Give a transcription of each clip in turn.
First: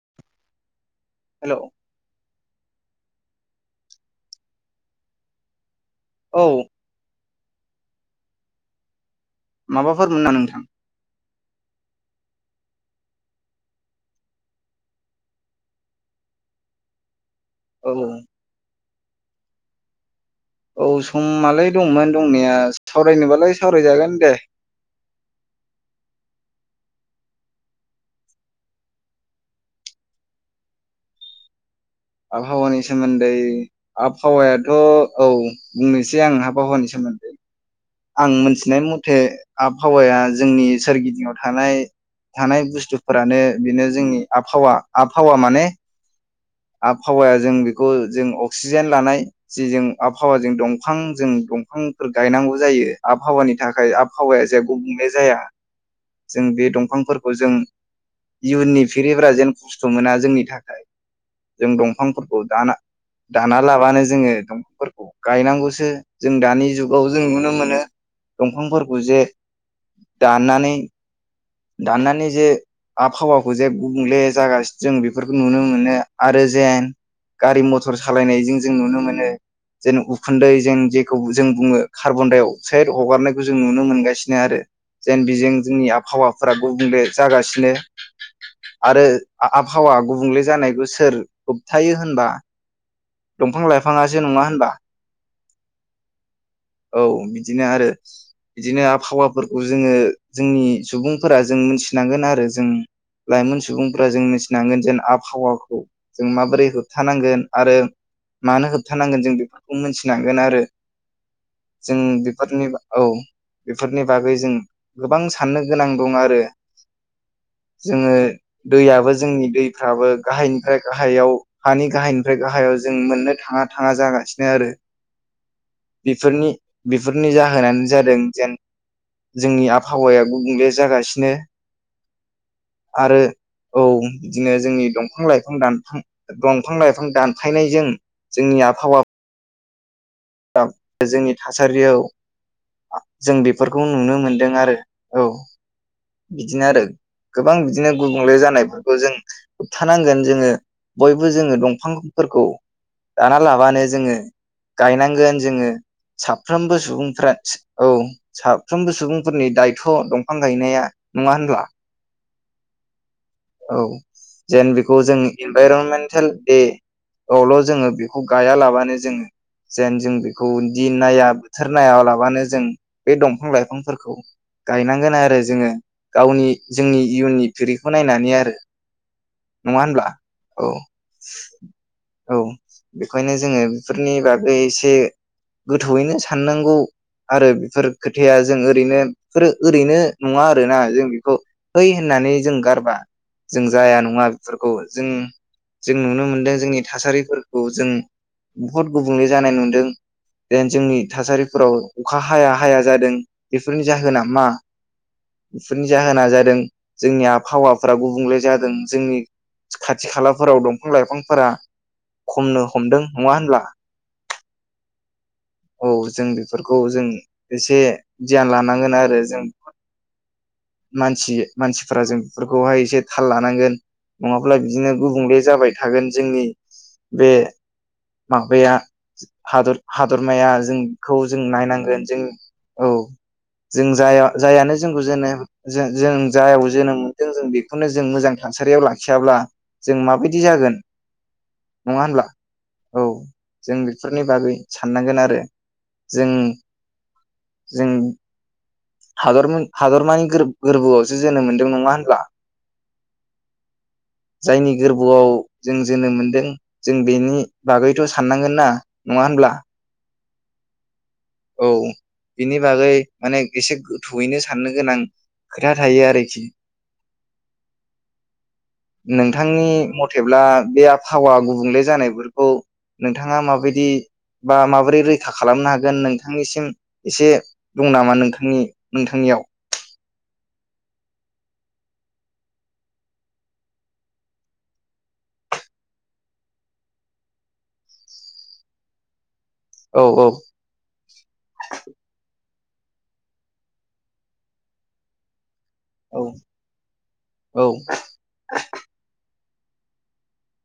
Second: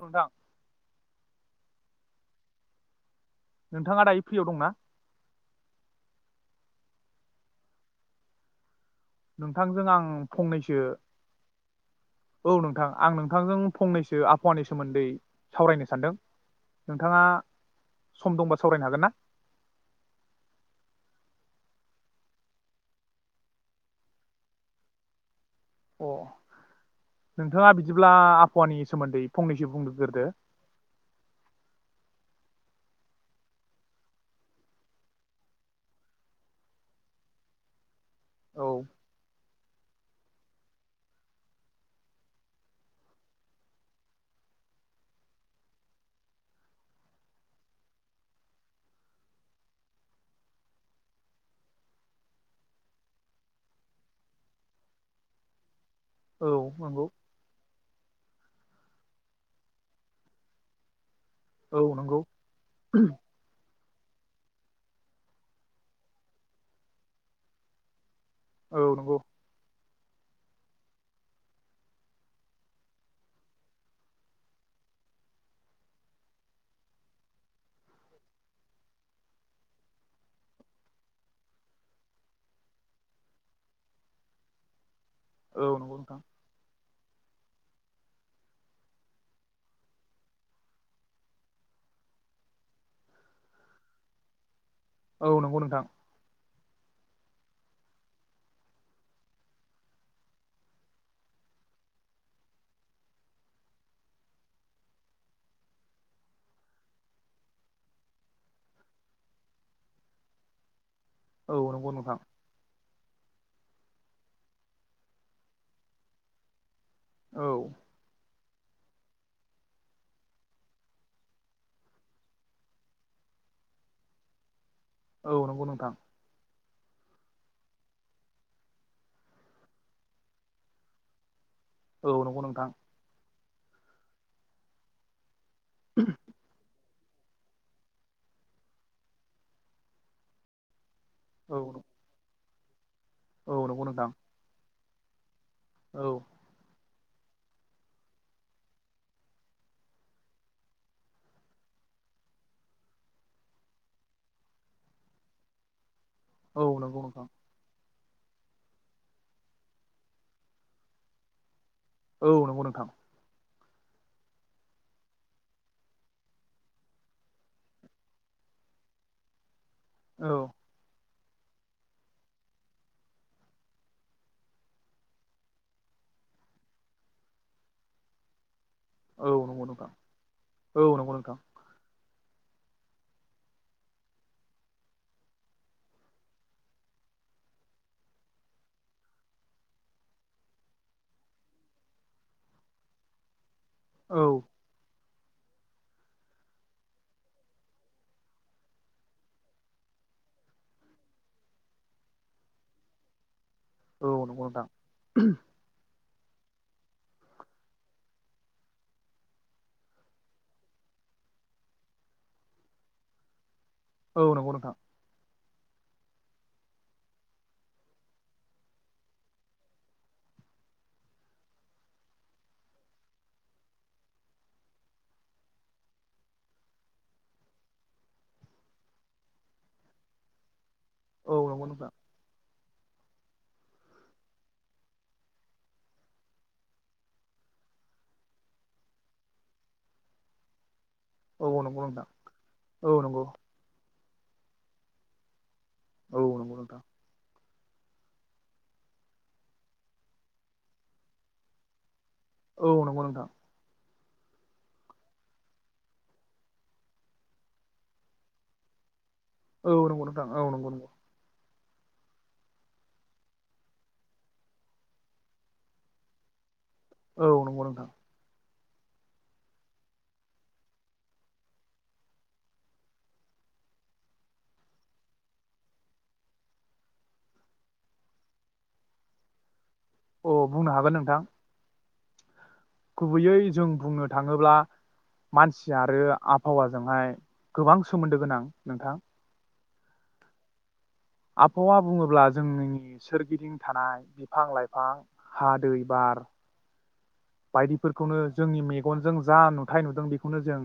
नोंथां। [inaudible] नोंथाङा दायो फ्रियाव दंना। औ। नोंथांजों आं माबाफोरमोन ना नोंथां फंनैसो। औ नोंथां आं नोंथांजों फंनैसो आबहावानि सोमोन्दै सावरायनो सानदों नोंथाङा। औ। सम दंबा सावरायनो हागोन ना। औ समालाय दंमोन दंनाया सावरायनोबालाय सावरायजागोन दे। अ नोंथाङा बिदिब्ला आबहावानि सोमोन्दै फंनैसो बुंग्रोदो। आबहावानि सोमोन्दै आबहावायाथ' औ बुंनोसै आं आबहावानि सोमोन्दै। आं औ मोनथिनाय मथे आबहावाया जोंनि सोरगिदिंयाव थानाय थानाय बुस्थुफोरानो बेनो जोंनि आबहावा आबहावा माने आबहावाया जों बेखौ जों अक्सिजेन लानाय जि जों आबहाव जों दंफां जों दंफांफोर गायनांगौ जायो आबहावानि थाखाय आबहावाया जे गुबुंले जाया जों औ बे नंगौ दंफांफोरखौ जों इयुननि फिरिफोरारा जेन खस्थ' मोना जोंनि थाखाय जों औ नंगौ दंफांफोरखौ दाना दाना लाबानो जोङो दफ फोरखौ गायनांगौसो जों दानि जुगाव जों नुनो मोनो औ दंफांफोर नंगौ गुजे दाननानै दाननानै जे आबहावाखौ जे गुबुंले जागासिनो जों बेफोरखौ नुनो मोनो आरो जेन गारि मथर सालायनायजों जों नुनो मोनो जेन उखुन्दै जों जेखौ जों बुङो कार्बन दडाइ अक्साइद हगारनायखौ जों नुनो मोनगासिनो आरो। जेन बिजों औ जोंनि नंगौ नोंथां आबहावाफोरा गुबुंले जागासिनो आरो आबहावा गुबुंले जानाय गोसो सोर होबथायो होनबा दंफां लाइफाङासो नङा होनबा औ नंगौ नोंथां। औ बिदिनो आरो बिदिनो आबहावाफोरखौ जोङो जोंनि सुबुंफोरा जों मोनथिनांगोन आरो जों लाइमोन सुबुंफोरा जों मिथिनांगोन जेन आबहावाखौ जों माबोरै होबथानांगोन आरो मानो होबथानांगोन जों बेफोरखौ मोनथिनांगोन आरो। औ नंगौ जों नोंथां बेफोरनि औ बेफोरनि बागै जों गोबां साननो गोनां दं आरो। औ जोङो दैयाबो जोंनि दैफ्राबो गाहायनिफ्राय गाहायाव हानि गाहायनिफ्राय गाहायाव जों मोननो थाङा थाङा जागासिनो आरो। औ नंगौ नोंथां। बेफोरनि बेफोरनि जाहोनानो जादों जेन जोंनि आबहावाया गुबुंले जागासिनो औ नंगौ नोंथां! आरो औ बिदिनो जोंनि दंफां लाइफां दानफां दंफां लाइफ बिफां दानफायनायजों जोंनि आबहावा [inaudible] जोंनि औ थासारियाव जों औ नंगौ बेफोरखौ नोंथां नुनो मोनदों आरो। औ औ बिदिनो आरो। गोबां बिदिनो गुबुंले जानायफोरखौ जों होबथानांगोन जोङो बयबो जोङो दंफांफोरखौ दाना लाबानो जोङो गायनाय गोन जोङो। औ साफ्रोमबो नंगौ नोंथां सुबुंफ्रा औ साफ्रोमबो सुबुंफोरनि दायथ' दंफां गायनाया नङा होनब्ला? औ नंगौ नोंथां। औ जेन बेखौ जों इनभारमेन्टेल दे आवल' जोङो बेखौ गायालाबानो जोङो जेन जों औ बेखौदि नाया। बोथोर नाया लाबानो जों बे दंफां लाइफांफोरखौ गायनांगोन आरो जोङो गावनि जोंनि इयुननि फिरिखौ नायनानै आरो। औ नंगौ नङा नोंथां होनब्ला? औ। नंगौ नोंथां औ बेखायनो जोङो बेफोरनि बा एसे गोथौयैनो साननांगौ आरो बेफोर खोथाया जों ओरैनो बेफोरो ओरैनो नङा आरोना? जों बेखौ है होननानै जों गारबा। जों जाया नङा औ बेफोरखौ। जों जों नुनो मोनदों जोंनि थासारिफोरखौ जों बुहद गुबन बुंले जानाय नुदों जेन जोंनि थासारिफोराव अखा हाया हाया जादों। बेफोरनि औ जाहोना नंगौ मा? नोंथां बेफोरनि जाहोना जादों जोंनि आबहावाफोरा गुबुंले जादों, जोंनि खाथि खालाफोराव दंफां लाइफांफोरा खमनो हमदों नङा होनब्ला? औ नंगौ नोंथां। औ जों बेफोरखौ जों एसे गियान लानांगोन आरो जों मानसि मानसिफोरा जों बेफोरखौहाय एसे थाल लानांगोन, नङाब्ला बिदिनो गुबुंले जाबाय थागोन जोंनि बे माबाया हादर हादरमाया जों खौ औ जों नंगौ नोंथां नायनांगोन। जों औ जों जाया जायानो जोंखौ जेननो। जों जायाव जोनोम मोनदों जों बेखौनो जों मोजां थासारियाव लाखियाब्ला जों माबायदि जागोन? औ नंगौ नङा नोंथां औ नंगौ। फोरनि बागै साननांगोन आरो। औ जों नंगौ नोंथां जों हादर हादरमानि गोरबोआवसो जोनोम मोनदों नङा होनब्ला? औ नंगौ नोंथां। जायनि गोरबोआव जों जोनोम मोनदों जों बेनि बागैथ' साननांगोन ना? नङा होनब्ला? औ नंगौ औ नगौ नगौ। औ बिनि बागै माने एसे गोथौयैनो साननो गोनां खोथा थायो आरोखि। औ नंगौ नोंथां। नोंथांनि मथेब्ला बे आबहावा गुबुंले जानायफोरखौ नोंथाङा माबायदि बा माबोरै रैखा खालामनो हागोन नोंथांनिसिम एसे दं नामा नोंथांनि नोंथांनियाव? अ बुंनो हागोन नोंथां। गुबैयै जों बुंनो थाङोब्ला मानसि आरो आबहावाजोंहाय गोबां सोमोन्दो गोनां नोंथां। औ औ आबहावा बुङोब्ला जोंनि सोरगिदिं थानाय बिफां लाइफां हाद दै औ बार औ बायदिफोरखौनो जोंनि मेगनजों जा नु थाय नुदों बेखौनो जों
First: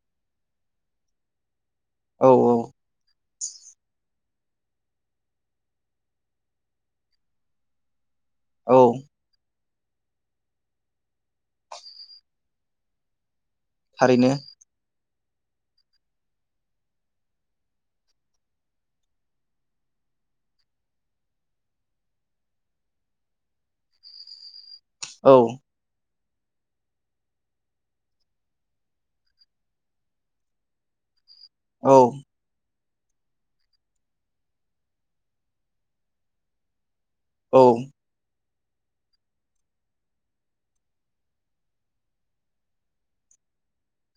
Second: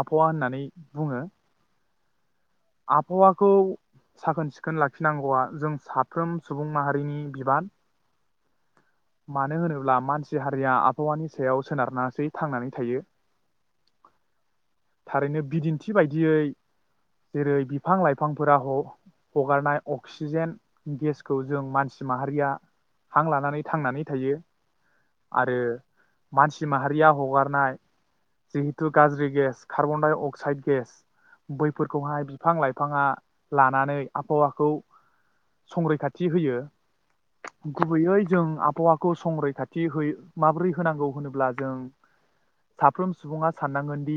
आबहावा होननानै बुङो। औ आबहावा खौ साखोन सिखोन लाखिनांगौआ जों साफ्रोम सुबुं माहारिनि बिबान। औ मानो होनो मानसि हारिया आब आबहावानि सायाव सोनारनासै थांनानै थायो। थारैनो। थारैनो बिदिन्थि बायदियै जेरै बिफां लाइफांफोरा ह-हगारनाय अक्सिजेन गेसखौ जों मानसि माहारिया हां लानानै थांनानै थायो। औ आरो मानसि माहारिया हगारनाय जिहेतु गाज्रि gas carbon dioxide gas औ बैफोरखौहाय बिफां लाइ फाङा लानानै आबहावाखौ संरैखाथि होयो। औ गुबैयै जों आबहावाखौ संरैखाथि होयो माबोरै होनांगौ होनोब्ला जों साफ्रोम सुबुङा साननांगोन दि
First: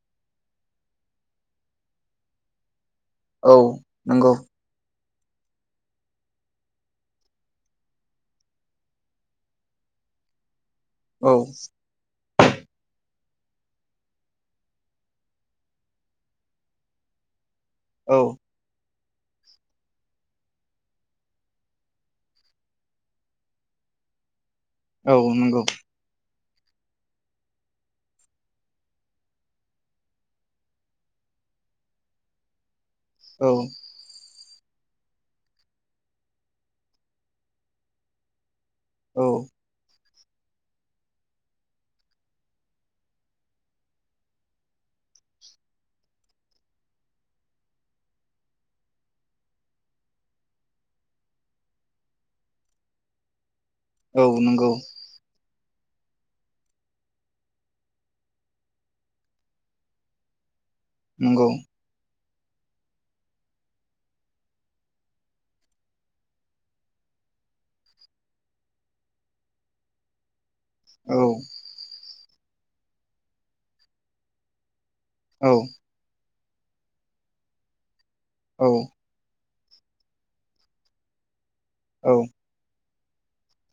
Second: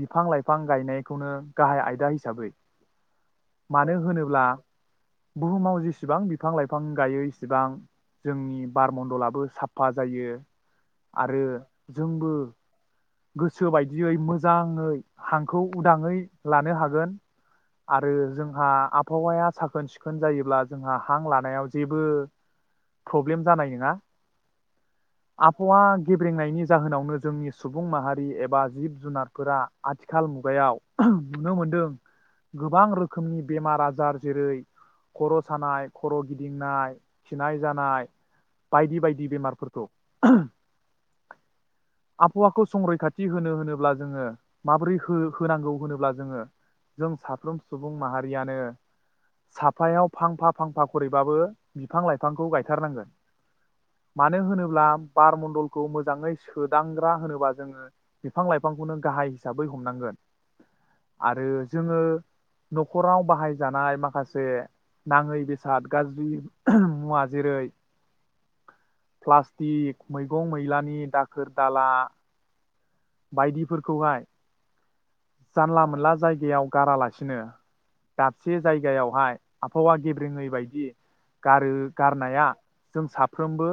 बिफां लाइफां गायनायखौनो गाहाइ आयदा हिसाबै। औ मानो नंगौ होनोब्ला बुहुमाव जेसेबां बिफां लाइफां गायो इसेबां जोंनि बारमन्दलाबो साफा जायो। औ आरो जोंबो गोसो बायदियै मोजाङै हांखौ उदाङै लानो हागोन। आरो औ जोंहा आब बहावाया साखोन सिखोन जायोब्ला जोंहा हां लानायाव जेबो प्रब्लेम जानाय नङा। औ नंगौ आबहावा गेब्रेंनायनि जाहोनावनो जोंनि सुबुं माहारि एबा जिब जुनारफोरा आथिखाल मुगायाव नुनो मोनदों गोबां रोख खोमनि औ बेमार आजार जेरै खर' सानाय खर गिदिंनाय खिनाय जानाय। बायदि औ बायदि बेमारफोरखौ [inaudible] आबहावाखौ संरैखाथि होनो होनोब्ला जोङो माबोरै हो होनांगौ होनोब्ला जोङो जों साफ्रोम सुबुं माहारियानो साफायाव फांफा फांफा खरैबाबो बिफां लाइफांखौ गायथारनांगोन। औ मानो नंगौ होनोब्ला बारमडल खौ मोजाङै सो दांग्रा होनोबा जोङो बिफां लाइफांखौनो गाहाइ हिसाबै हमनांगोन नंगौ आरो जोङो नखराव बाहायजानाय माखासे नाङै बेसाद गाज्रि मुवा जेरै प्लास्टिक मैगं मै लानि औ दा खोर दाला बायदि फोरखौहाय। औ जानला मोनला जायगा बेयाव गारालासिनो दाबसे औ जायगायावहाय आबहावा गेब्रेङै बायदि गारो औ गारनाया जों साफ्रोमबो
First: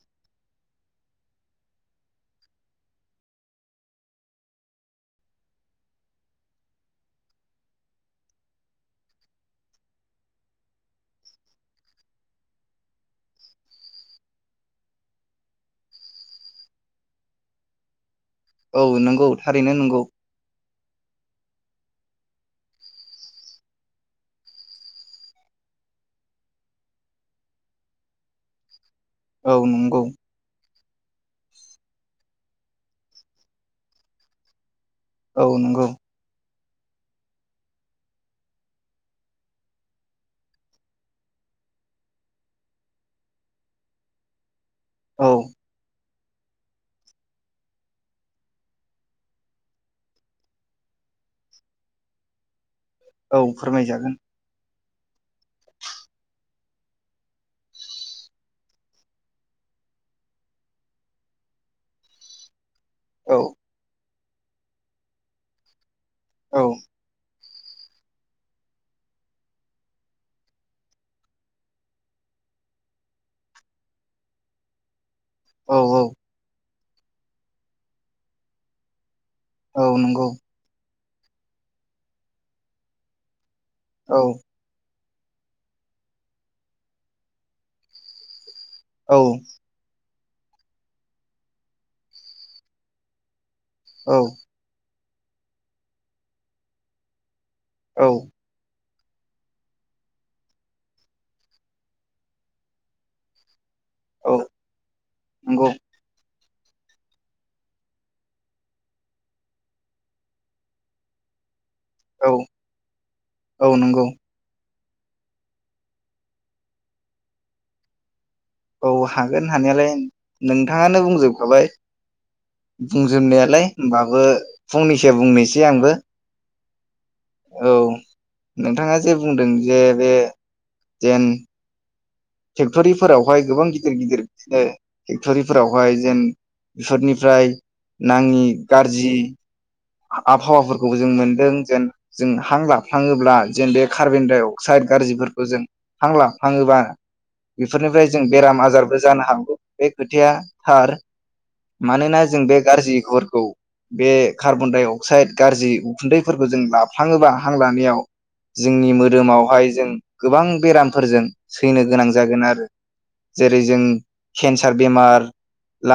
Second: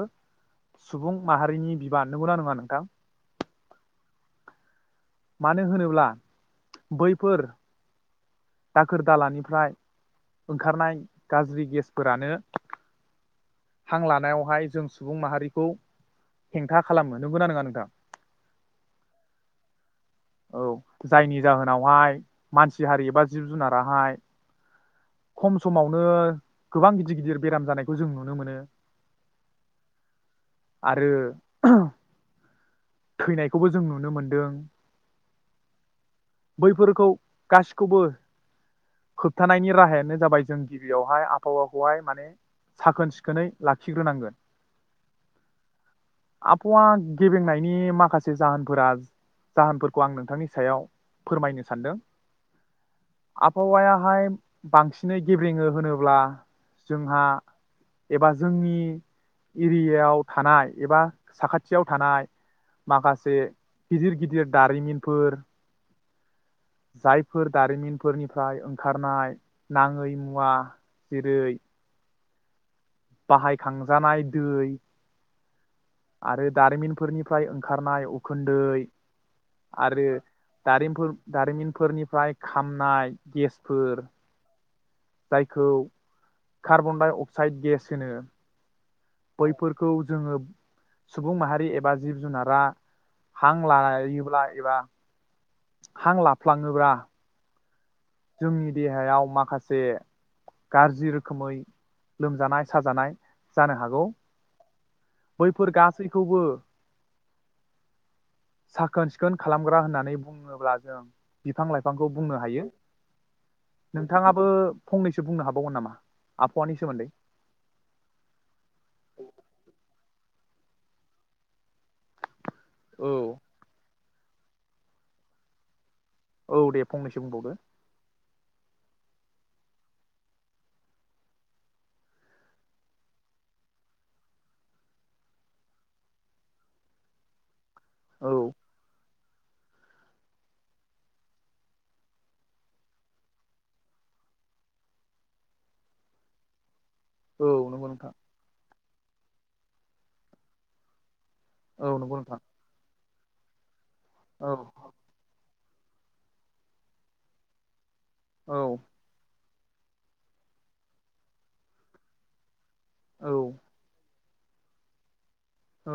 सुबुं माहारिनि बिबान नगौना नङा नोंथां? मानो होनोब्ला बैफोर दाखोर दालानिफ्राय ओंखारनाय गाज्रि गेसफोरानो हां लानायावहाय जों सुबुं माहारिखौ हेंथा खालामो नोगौना नङा नोंथां? औ नोंगौ थारैनो नोंगौ। औ जायनि जाहोनावहाय मानसि हारि एबा जिब- जुनाराहाय खम समावनो गोबां गिदिर गिदिर बेराम जानायखौ जों नुनो मोनो। औ नंगौ। आरो थैनायखौबो जों नुनो मोनदों। औ नंगौ। बैफोरखौ गासिखौबो होबथानायनि राहायानो जाबाय जों गिबियावहाय आबहावाखौहाय माने साखोन सिखोनै लाखिग्रोनांगोन। औ। आबहावा गेबेंनायनि माखासे जाहोनफोरा जाहोनफोरखौ आं नोंथांनि सायाव फोरमायनो सानदों औ फोरमायजागोन आबहावायाहाय बांसिनै गेब्रेङो होनोब्ला जोंहा एबा जोंनि एरियायाव थानाय एबा साखाथियाव थानाय माखासे औ गिजिर गिदि दारिमिनफोर औ जाय फोर दारिमिनफोरनिफ्राय ओंखारनाय नाङै मुवा जेरै बाहायखांजानाय दै। औ आरो दारिमिन। फोरनिफ्राय ओंखारनाय उखोनन्दै औ आरो नंगौ दारिमपुर दारिमिनफोरनिफ्राय खामनाय गेस फोर औ जायखौ कार्बन डाइ अक्साइड गेस होनो। औ बै फोरखौ। जोङो सुबुं माहारि एबा जिब- जुनारा हां औ लाइयोब्ला एबा हां लाफ्लाङोब्ला औ। जोंनि देहायाव माखासे गाज्रि रोखोमै लोमजानाय साजानाय। जानो हागौ। नंगौ औ बैफोर गासैखौबो साखोन-सिखोन खालामग्रा होननानै बुङोब्ला जों बिफां लाइफांखौ बुंनो हायो औ नंगौ नोंथाङाबो फंनैसो बुंनो हाबावगोन नामा आबहावानि सोमोन्दै? औ हागोन हानायालाय नोंथाङानो बुंजोबखाबाय। औ बुंजोबनोयालाय होमबा बो फंनैसो बुंनोसै आंबो औ दे बुं फंनैसो बुंबावदो औ नोंथाङा जे बुंदों जे बे जेन फेक्ट'रिफोरावहाय गोबां गिदिर गिदिर बिदिनो फेक्ट'रिफोरावहाय जेन बेफोरनिफ्राय औ नाङि गाज्रि आबहावाफोरखौबो जों मोनदों जेन जों हां लाफ्लाङोब्ला जेन बे कार्बन डाइ अक्साइद गाज्रिफोरखौ जों हां लाफ्लाङोबा औ नंगौ बेफोरनिफ्राय नोंथां जों बेराम आजार जानो हागौ बे खोथाया थार। औ नंगौ मानोना नोंथां जों बे गाज्रि‌ खौरां औ बे औ कार्बन-डाइ-अक्साइड गारजि उखुन्दैफोरखौ जों लाफ्लाङोबा हां लानायाव औ जोंनि मोदोमावहाय जों गोबां बेरामफोरजों सैनो गोनां जागोन आरो औ जेरै जों केन्सार बेमार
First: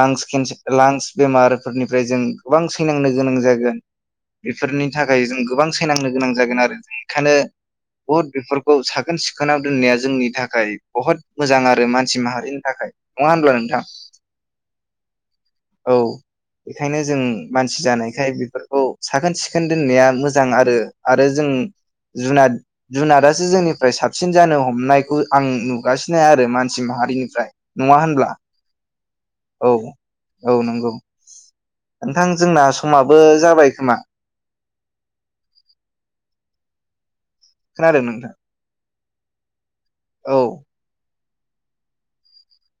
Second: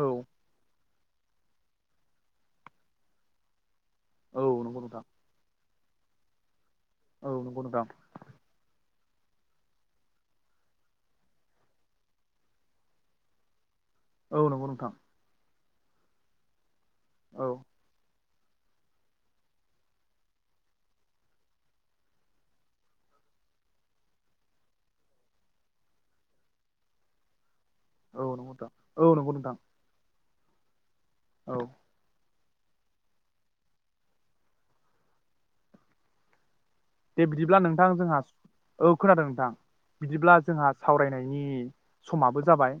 औ लांस बेमारफोरनिफ्राय जों गोबां सैनांनो गोनां जागोन औ नंगौ बेफोरनि नोंथां थाखाय जों गोबां फायनांनो गोनां जागोन आरो औ बेखायनो नंगौ नोंथां बहुद बेफोरखौ साख साखोन सिखोनाव दोननाया जोंनि थाखाय बहुत मोजां आरो मानसि माहारिनि थाखाय नङा होनब्ला नोंथां। औ नंगौ नोंथां औ बेखायनो जों औ मानसि जानाय बेखाय बेफोरखौ साखोन सिखोन दोननाया मोजां आरो आरो जों जुनाद जुनादासो जोंनिफ्राय साबसिन जानो हमनायखौ आं नुगासिनो आरो मानसि माहारिनिफ्राय नङा होनब्ला औ नंगौ नोंथां औ नंगौ नोंथां औ औ नंगौ औ नोंथां जोंना समाबो जाबाय खोमा दे बिदिब्ला नोंथां जोंहा औ खोनादों नोंथां बिदिब्ला औ जोंहा सावरायनाय समाबो जाबाय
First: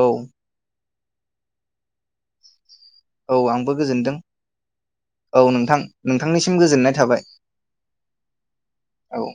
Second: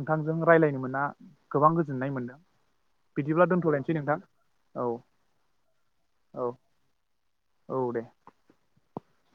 औ रायज्लायनो मोना गोबां गोजोननाय मोनदों औ बिदिब्ला आंबो दोनथ'लायनोसै गोजोनदों नोंथां औ औ नोंथां औ नोंथांनिसिम गोजोननाय थाबाय औ दे औ